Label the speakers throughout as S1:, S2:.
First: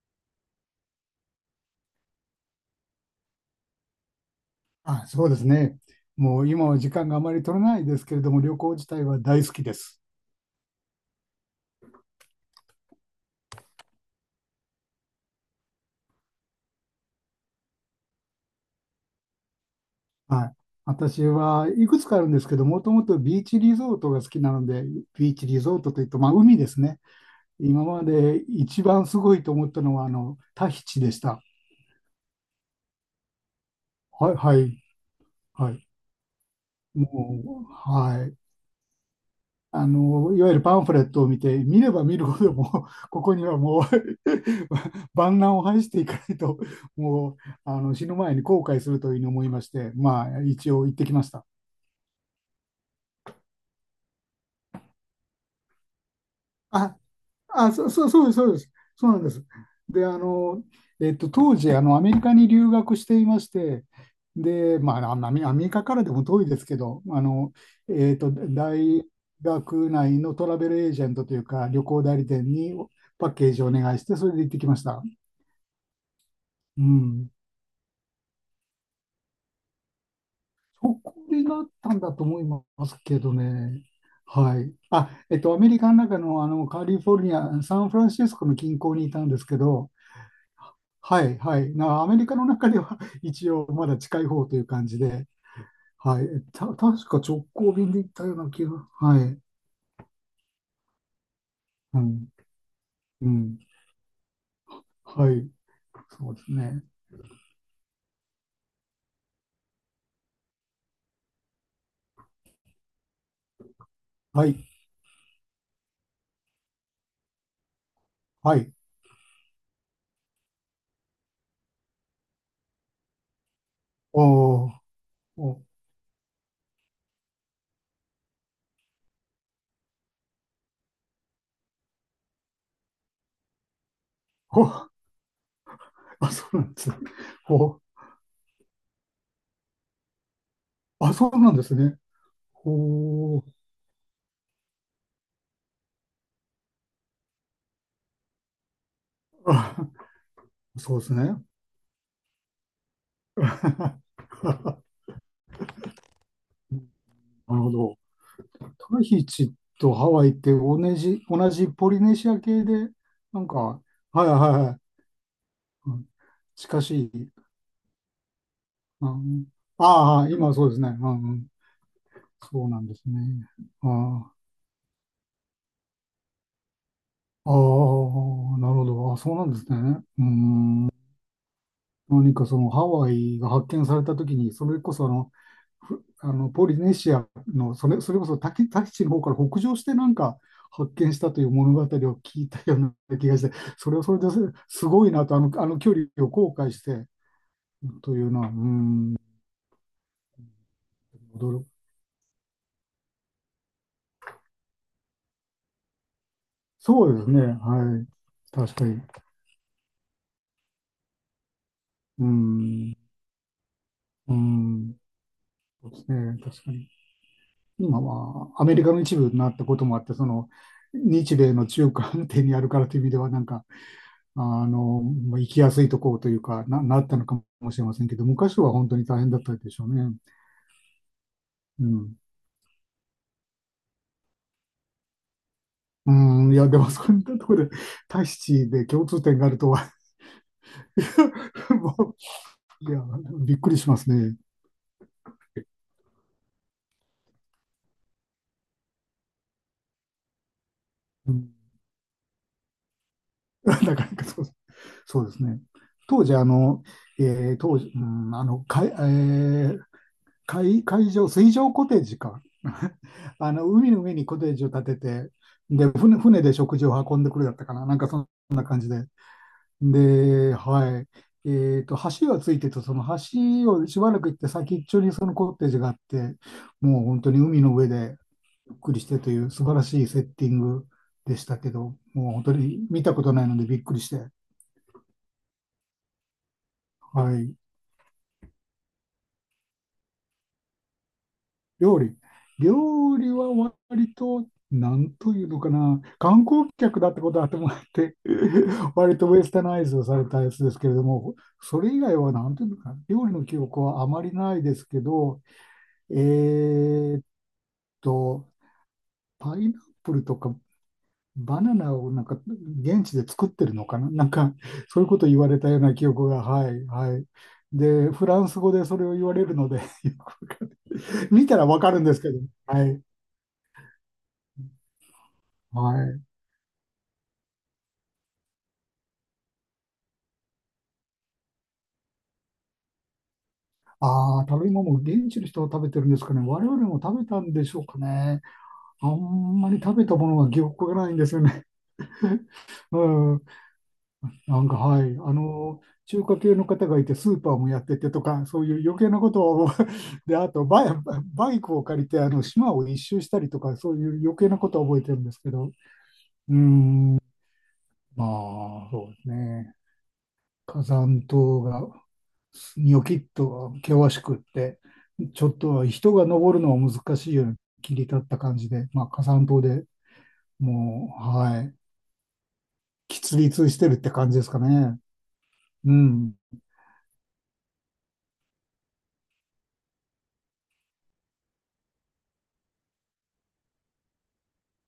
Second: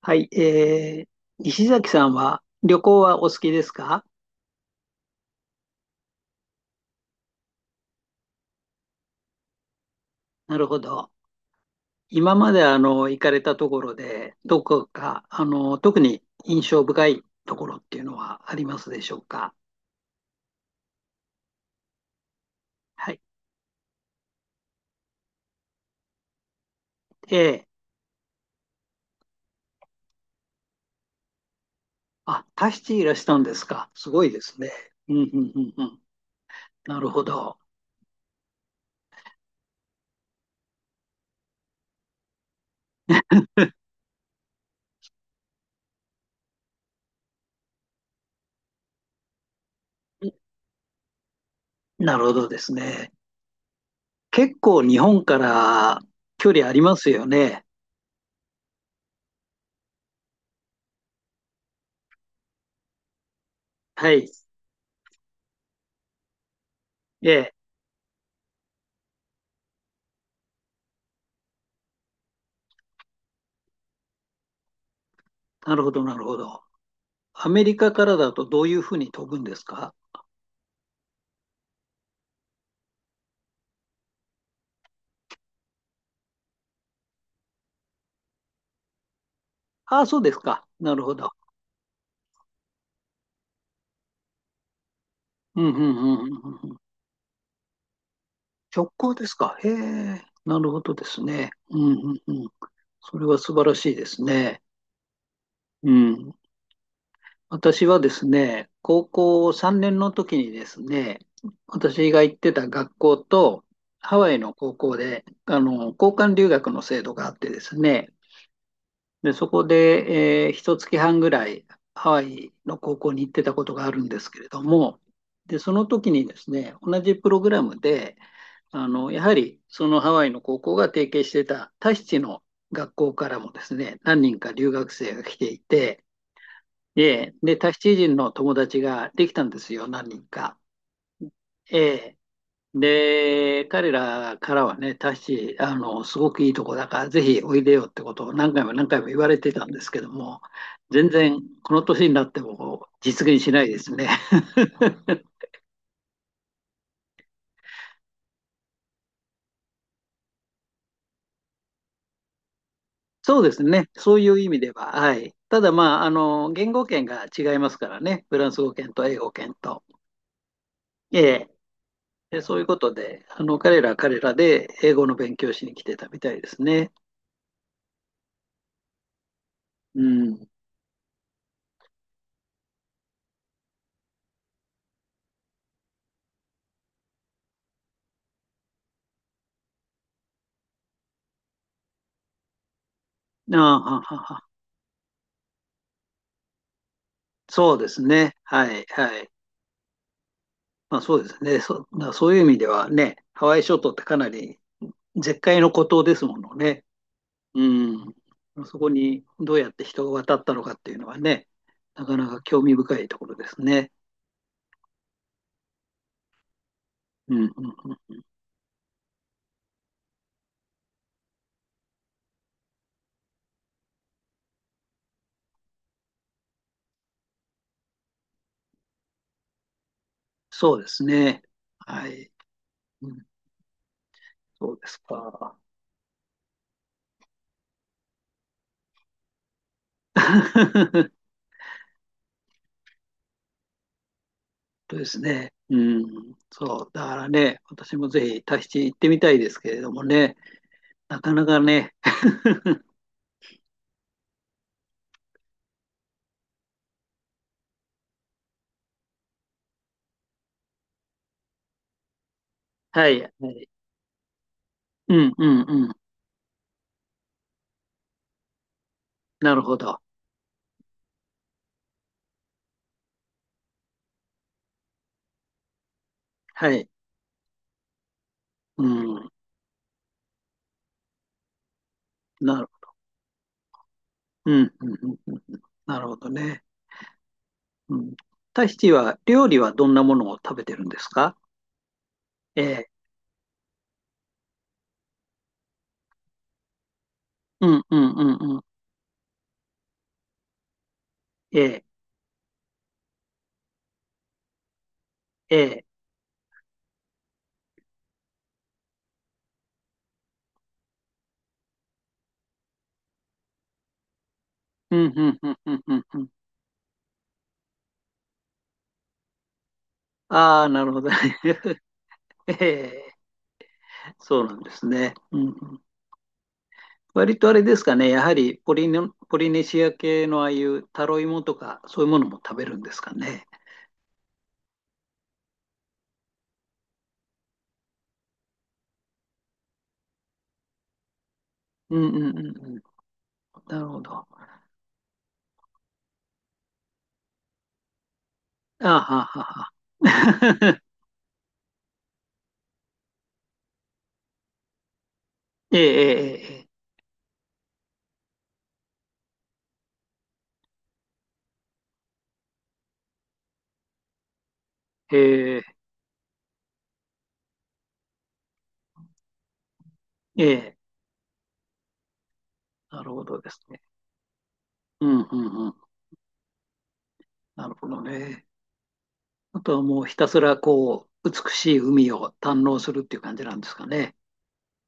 S1: はい、西崎さんは旅行はお好きですか？
S2: あ、そうですね。もう今は時間があまり取れないですけれども、旅行自体は大好きです。
S1: なるほど。今まで行かれたところで、どこか特に印象深いところっていうのはありますでしょうか？
S2: はい。私はいくつかあるんですけど、もとも
S1: は
S2: と
S1: い。
S2: ビーチリゾートが好きなので、ビーチリゾートというと、まあ海ですね。
S1: ええ。
S2: 今まで一番すごいと思ったのは、タヒチでした。
S1: あ、タヒチいらしたんですか？すごい
S2: はい、
S1: で
S2: は
S1: すね。
S2: い、
S1: うんうんう
S2: は
S1: んう
S2: い。
S1: ん。なるほど。
S2: もう、はい。いわゆるパンフレットを見て、見れば見るほどもう、ここにはもう 万難を排していかないと、もう、あの、死ぬ前に後悔するというふうに思いまして、まあ、一応行ってきました。
S1: なるほどですね。結構日本から距離ありま
S2: あ、
S1: すよね。
S2: あ、そ、そそうです、そうです。そうなんです。で、当時、アメリカに留学していまして、
S1: はい。
S2: で、まあ、アメリカからでも遠いですけど、
S1: ええ。
S2: 大学内のトラベルエージェントというか、旅行代理店にパッケージをお願いして、それで行ってきました。
S1: なるほど、なるほど。
S2: うん。
S1: アメリカからだとどういうふうに飛ぶんですか？
S2: そこでなったんだと思いますけどね。はい。アメリカの中の、カリフォルニア、サンフランシスコの近郊にいたんですけど、
S1: ああ、そうですか。なるほ
S2: は
S1: ど。
S2: い、はい。アメリカの中では 一応まだ近い方という感じで、
S1: うんうんうん
S2: はい。
S1: うんうんうん。
S2: 確か直行便で行ったような気が、
S1: 直行
S2: は
S1: です
S2: い。
S1: か？へえ、なるほどですね。うん
S2: う
S1: うん
S2: ん、
S1: うん。それ
S2: う
S1: は素
S2: ん。
S1: 晴らしいですね。
S2: はい。
S1: う
S2: そ
S1: ん。
S2: うですね。
S1: 私はですね、高校3年の時にですね、私が行ってた学校とハワイ
S2: は
S1: の
S2: い、
S1: 高校で、交換留学の制度があってですね、
S2: はい。
S1: で、そこで、一月半ぐらいハワイの高校に行ってたことがあるんですけれど
S2: おー、
S1: も、で、
S2: お、
S1: その時にですね、同じプログラムで、やはりそのハワイの高校が提携してたタヒチの学校からもですね、何人か
S2: ほ、
S1: 留学生が来ていて、
S2: あ、そうなんですね。
S1: で、タヒ
S2: ほ、
S1: チ人の友達ができたんですよ、何人か。
S2: あ、そうなんです
S1: え
S2: ね。
S1: え。
S2: ほー、
S1: で、彼らからはね、タッシー、すごくいいとこだから、ぜひおいでよってことを何回も何回も言われ てたん
S2: あ、
S1: ですけども、
S2: そうで
S1: 全
S2: すね。
S1: 然この年になっても実現しないですね。
S2: な るほど。タヒチとハワイって同じポリネシア系で、
S1: そ
S2: な
S1: う
S2: ん
S1: です
S2: か、
S1: ね、そう
S2: はい
S1: いう
S2: は
S1: 意味
S2: いは
S1: では、
S2: い。
S1: はい。ただ、
S2: う
S1: まあ、
S2: ん、
S1: 言
S2: 近
S1: 語
S2: し
S1: 圏
S2: い。
S1: が違いますからね、フランス語圏と英語圏と。
S2: ああー、今そうですね。う
S1: え
S2: んうん、
S1: え。で、そうい
S2: そ
S1: う
S2: う
S1: こ
S2: なん
S1: と
S2: です
S1: で、
S2: ね。
S1: 彼らは彼ら
S2: あ
S1: で英語の勉強しに来てたみたいですね。
S2: あ、ああ、なるほど。あ、そうなんですね。
S1: う
S2: うー
S1: ん。
S2: ん、何かそのハワイが発見されたときに、それこそあの、ふあのポリネシアのそれこそタヒチの方から北上してなんか発見したという物語を聞いたような気がして、
S1: ああ、
S2: それ
S1: は
S2: はそ
S1: は
S2: れで
S1: は
S2: すごいなと、あの距離を後悔して
S1: そうです
S2: という
S1: ね、
S2: のは、うー
S1: はい、
S2: ん、
S1: はい。まあそうです
S2: 驚
S1: ね。
S2: く。
S1: だからそういう意味ではね、ハワイ諸島ってかなり絶海の孤島ですものね。
S2: そうですね。
S1: う
S2: はい。
S1: ん。
S2: 確
S1: そ
S2: か
S1: こ
S2: に。
S1: にどうやって人が渡ったのかっていうのはね、なか
S2: う
S1: なか興味
S2: ん、
S1: 深いところですね。
S2: うん、そうですね、確かに。
S1: うん、うん、
S2: 今
S1: うん。
S2: はアメリカの一部になったこともあって、その日米の中間点にあるからという意味では、なんか、まあ行きやすいところというかな、なったのかもしれませんけど、昔は本当に大変だったでしょうね。
S1: そうですね。
S2: う
S1: は
S2: ん。
S1: い。うん、そうですか。
S2: うん、いや、でもそういったところで、タヒチで共通点があるとは、もう、いや、びっくりしますね。
S1: そうですね。うん。そう。だからね、私もぜひタヒチ行ってみたいですけれどもね、な
S2: う
S1: かな
S2: ん、
S1: かね。
S2: なかなかそうですね。当時、あの、えー当時、うん、あの、かい、えー海、海上、水上コテージか。
S1: はい。はい。
S2: 海の上にコテージを建て
S1: う
S2: て、
S1: ん、うん、う
S2: で、
S1: ん。
S2: 船で食事を運んでくるだったかな。なんかそんな感じで。
S1: なるほど。
S2: で、はい。えっと、橋がついてて、その橋をしばらく行って先っちょにそのコテージがあって、
S1: はい。
S2: もう本当に海の上でゆっ
S1: う
S2: くりして
S1: ん。
S2: という素晴らしいセッティングでしたけど、もう本当
S1: なる、
S2: に見たことないのでびっくりして。
S1: うん、うん、うんうんなるほどね。
S2: はい。
S1: うん。タヒチは、料理はどんなものを食べてるんですか？
S2: 料理。
S1: ええ、
S2: 料理は割と、なんというのかな、観光客だってことは
S1: う
S2: 頭あっ
S1: ん、うん、
S2: て、
S1: うん、うん。
S2: 割とウェスタナイズをされたやつですけれども、
S1: え
S2: そ
S1: え、
S2: れ以外はなんというのかな、料理の記憶はあまりないですけど、
S1: ええ、
S2: えーっと、パイナップルとかバナナをなんか現地で作ってるのかな、なんか
S1: う
S2: そういう
S1: ん、
S2: こ
S1: う
S2: と
S1: ん、
S2: 言
S1: う
S2: わ
S1: ん、
S2: れた
S1: う
S2: よう
S1: ん、う
S2: な
S1: ん
S2: 記
S1: うん。
S2: 憶が、はい、はい。で、フランス語でそれを言われるので よくわ
S1: あ
S2: か
S1: あ、
S2: んない
S1: なるほど
S2: 見
S1: ね。
S2: たらわかるんですけど、
S1: え
S2: はい、
S1: え、そうなんですね。うんう
S2: は
S1: ん。
S2: い。
S1: 割とあれですかね、やはりポリネシア系のああいうタロイモとか、そういうものも食べるんですかね。
S2: ああ、食べ物、現地の人が食べてるんですかね。我々も食べたんでしょうかね。あんまり食べたものは記憶がないんですよね。
S1: うんうんうんうん。
S2: うん。
S1: なるほど。あ
S2: なんか、はい。中華系の方がいて、スーパーもやっててとか、そういう
S1: は
S2: 余計な
S1: は
S2: こ
S1: は
S2: とを
S1: は。
S2: で、あと バイ、バイクを借りて、島を一周したりとか、そういう余計なことは覚えてるんですけど。う
S1: ええ
S2: ん。まあ、そうですね。火山島がニョキッと険しくって、
S1: え
S2: ちょ
S1: え
S2: っ
S1: ええ
S2: と人が登るのは難しいような切り立った感じで、まあ、火山島で
S1: ええええ
S2: もう、はい、
S1: なるほ
S2: 喫
S1: どで
S2: 立
S1: す
S2: し
S1: ね。
S2: てるって感じですかね。
S1: うんうんうん。
S2: うん。
S1: なるほどね。あとはもうひたすらこう、美しい海を堪能するっていう感じなんですかね。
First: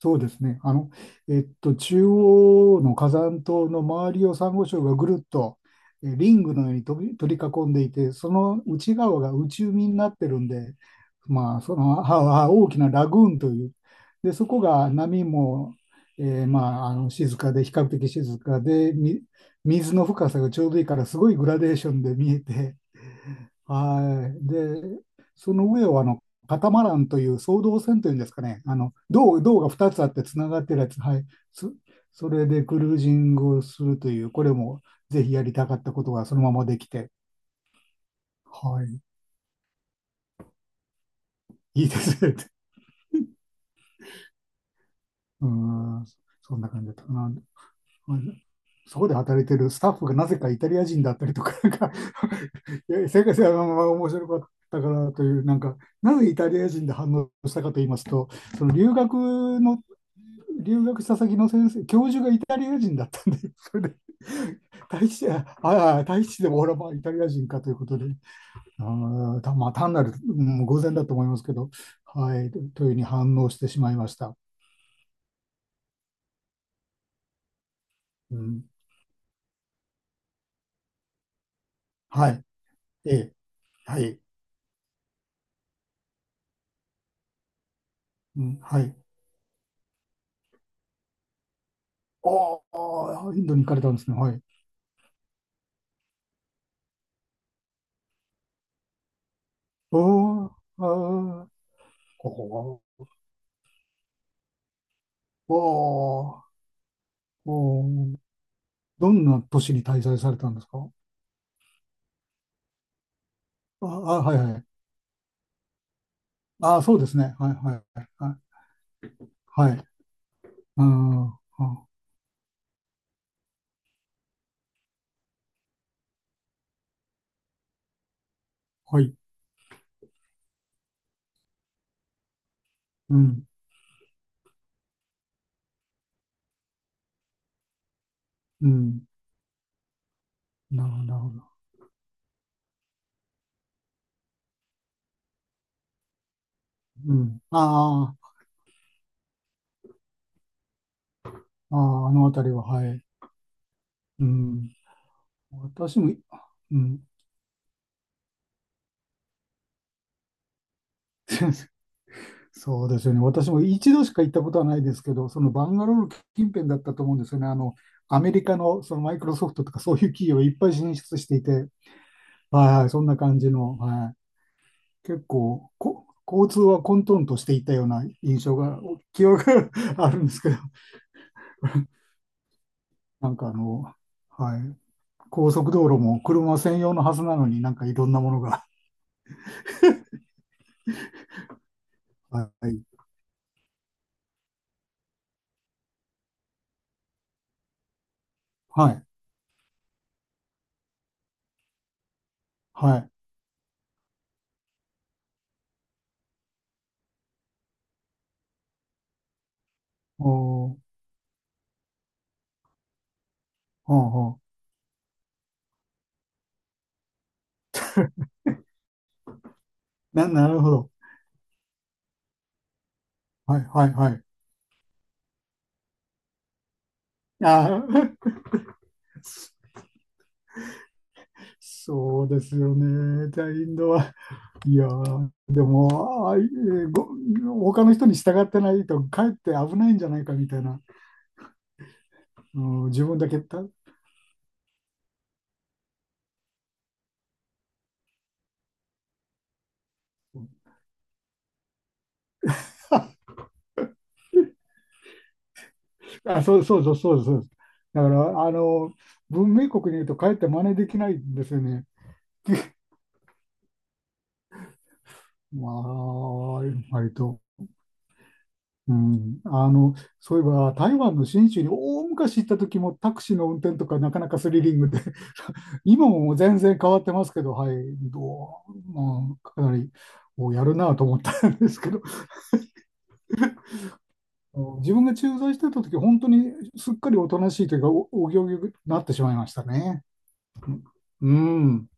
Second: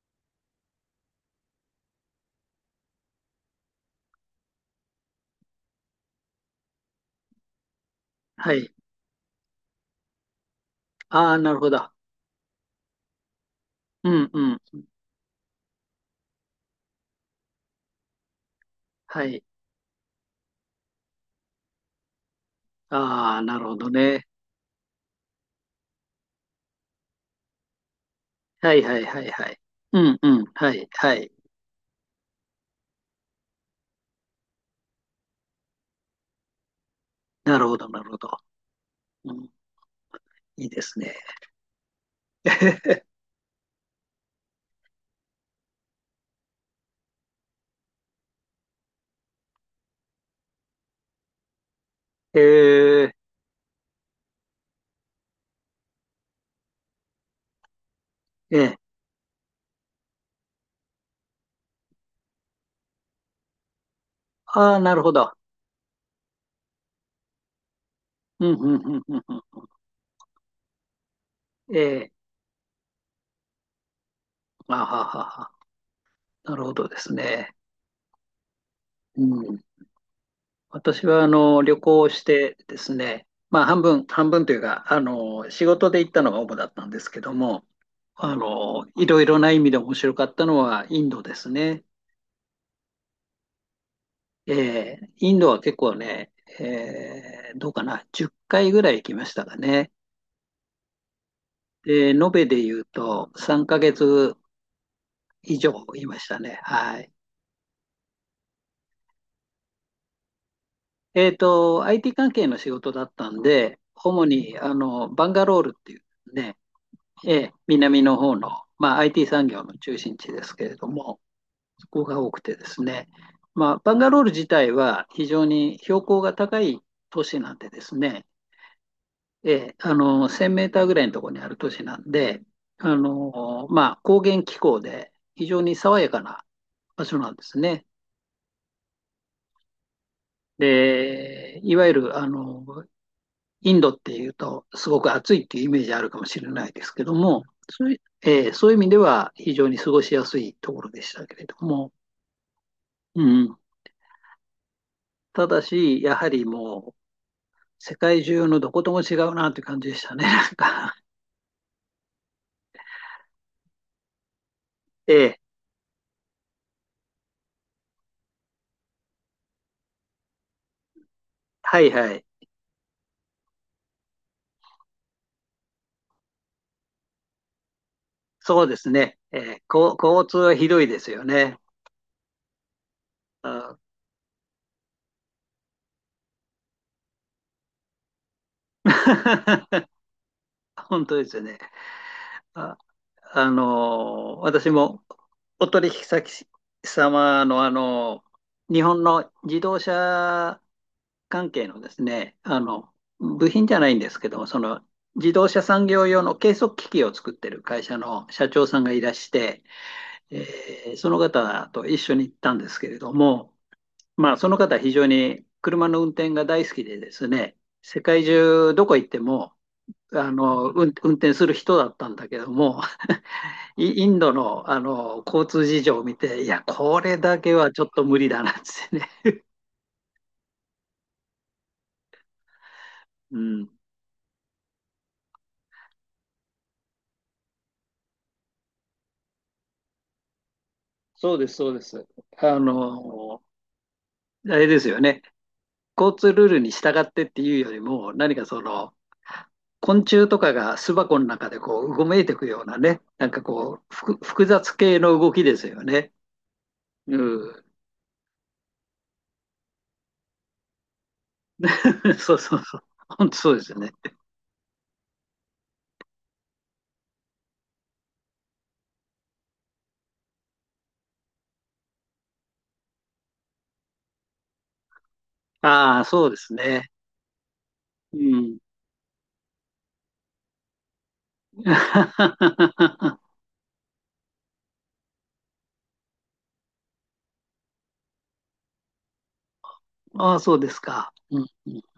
S2: そうですね。中央の火山島の周りをサンゴ礁がぐるっとリングのように取り囲んでいて、そ
S1: は
S2: の
S1: い。
S2: 内側が内海になってるんで、
S1: ああ、な
S2: ま
S1: る
S2: あ、
S1: ほ
S2: その
S1: ど。
S2: はは大きなラグーンという、
S1: うん
S2: で、
S1: う
S2: そこ
S1: ん。
S2: が波も、静かで、比較的静かで、
S1: はい。
S2: 水の深さがちょうどいいから、すごいグラデーションで見えて、
S1: ああ、なるほどね。
S2: はい。で、その上をカタマランという双胴船というんですかね、
S1: はいはいはいはい。
S2: 胴が2
S1: う
S2: つあっ
S1: ん
S2: て
S1: う
S2: つ
S1: ん。
S2: ながっ
S1: は
S2: てるや
S1: い
S2: つ、
S1: は
S2: はい、
S1: い。
S2: そ、それでクルージングをするという、これもぜひやりたかったことがそのままできて、
S1: なるほどなるほど。
S2: はい、
S1: うん、いいですね。
S2: いいですね。うーん、そんな感じだったかな。うんそこで働いてるスタッフがなぜかイタリア人だったりとか、なんか
S1: え
S2: いや、
S1: ー、
S2: 世界が面白かったからという、なんか、なぜイタリア人で反応したかと言いますと、
S1: え
S2: その
S1: え。
S2: 留学の留学した先の先生、教授がイタリア人だったんで、それで、
S1: ああ、なるほど。
S2: 大使でも俺はまあイタリア人かということで、
S1: うんうんうんうん
S2: ああ、た
S1: う
S2: まあ単なる、うん、偶然だと思いますけど、
S1: ん。ええ。
S2: はい、というふうに反応してしまいました。
S1: あははは。なるほどですね。
S2: うん、
S1: うん。私は旅行をし
S2: はい、
S1: てです
S2: え
S1: ね、
S2: え、
S1: まあ、半
S2: は
S1: 分、
S2: い、
S1: 半分というか、仕事で行ったのが主だったんですけども、
S2: うん、はい。
S1: いろいろな意味で面白かったのはインドですね。
S2: おお、インドに行かれたんですね。はい。
S1: インドは結構ね、どうかな、10回ぐらい行きましたかね。
S2: おーあー
S1: で、延べで
S2: おー、
S1: 言うと3ヶ月
S2: お
S1: 以上いました
S2: ー
S1: ね。はい。
S2: おー、どんな都市に滞在されたんですか
S1: IT 関係の仕事だったんで、
S2: ああ、
S1: 主
S2: はい
S1: に
S2: はい。
S1: バンガロールっていうね、
S2: ああ、そうですね。
S1: え
S2: は
S1: え、
S2: いはい
S1: 南の
S2: は
S1: 方の、
S2: い。
S1: まあ、IT 産業
S2: は
S1: の
S2: い
S1: 中心地ですけれ
S2: あ
S1: ども、
S2: あ、あ、
S1: そこが多くてですね、まあ、バンガロール自体は非常に標高が高い都市なんでですね、
S2: はい。
S1: ええ、1000メーターぐらいのところにある都市なんで、
S2: うん、
S1: まあ、高原気候で非常に爽やかな場所なんですね。
S2: うん。なるほど、なるほど。
S1: で、いわゆる、インドっていうと、すごく暑いっていうイメージあるかもしれないですけ
S2: う
S1: ど
S2: ん。
S1: も、そういう
S2: あ
S1: えーそういう意味では非常に過ごしやすいところでしたけれど
S2: あ、
S1: も、
S2: ああ、あのあたりは、はい。
S1: うん、
S2: うん。
S1: ただ
S2: 私
S1: し、
S2: も、
S1: やはり
S2: う
S1: も
S2: ん。
S1: う世界中のどことも違うなという感じでしたね、なんか。
S2: そうですよね。私も一度しか行ったことは ないですけ
S1: え
S2: ど、
S1: ー
S2: そのバンガロール近辺だったと思うんですよね。アメリカのそのマイクロソフトとかそういう企業いっぱい進出していて、
S1: はいはい、
S2: はいはい、そんな感じの、はい。結構、交通は混沌としていたような印象
S1: そうで
S2: が、
S1: すね、
S2: 記憶が ある
S1: 交
S2: んで
S1: 通
S2: すけ
S1: は
S2: ど、
S1: ひどいですよね。
S2: なんかあ
S1: あ。
S2: の、はい。高速道路も車専用のはずなのになんかいろんなものが。
S1: 本当ですよね。
S2: は
S1: あ、
S2: い。
S1: 私もお取引先様の、日
S2: は
S1: 本
S2: い。
S1: の自動車関係のですね、
S2: はい。
S1: 部品じゃないんですけども、その自動車産業用の計測機器を作ってる会社の社長さんがいらして、
S2: おー、
S1: その方と一緒に行ったんですけれども、
S2: ほう
S1: まあ、
S2: ほ
S1: その方は非常に車の運転が大好きでですね、世界中どこ行っても、
S2: う。なるほど。
S1: 運転する人だったんだけども、
S2: はい、はい、
S1: イ
S2: は
S1: ン
S2: い。
S1: ドの、あの交通事情を見て、いや、これだけ
S2: あ
S1: はちょっと無理
S2: ー
S1: だなっつってね。
S2: そうですよね。
S1: う
S2: じゃあ、イ
S1: ん、
S2: ンドは。いやー、でも、あー、えーご、他の人に従ってないと、かえって危ないんじゃないかみたいな。
S1: そうです、そうです。あ
S2: うん、自分だけ
S1: の
S2: た。
S1: あれですよね。交通ルールに従ってっていうよりも、何かその、昆虫とかが巣箱の中でこう、うごめいていくようなね、なんかこう、複雑系の動きですよね。
S2: あ、そうですそうです。
S1: うん。
S2: だから、文明国に言うと、かえって真似できないんですよね。
S1: そうそうそう。本当そうですよね。
S2: まあ、割と。うん、そういえば台湾の新州に大昔行った時もタクシーの運転とかなかなかスリリングで、
S1: ああ、
S2: 今
S1: そうで
S2: も
S1: す
S2: 全然
S1: ね。
S2: 変わってますけど、はい、
S1: う
S2: ど
S1: ん。
S2: まあ、かなりおやるなと思ったんですけど、自分が駐在してた時、本当にすっかりおとなしいというか、お行儀になってしまいましたね。
S1: ああ、そうですか。
S2: う
S1: うん。
S2: ん。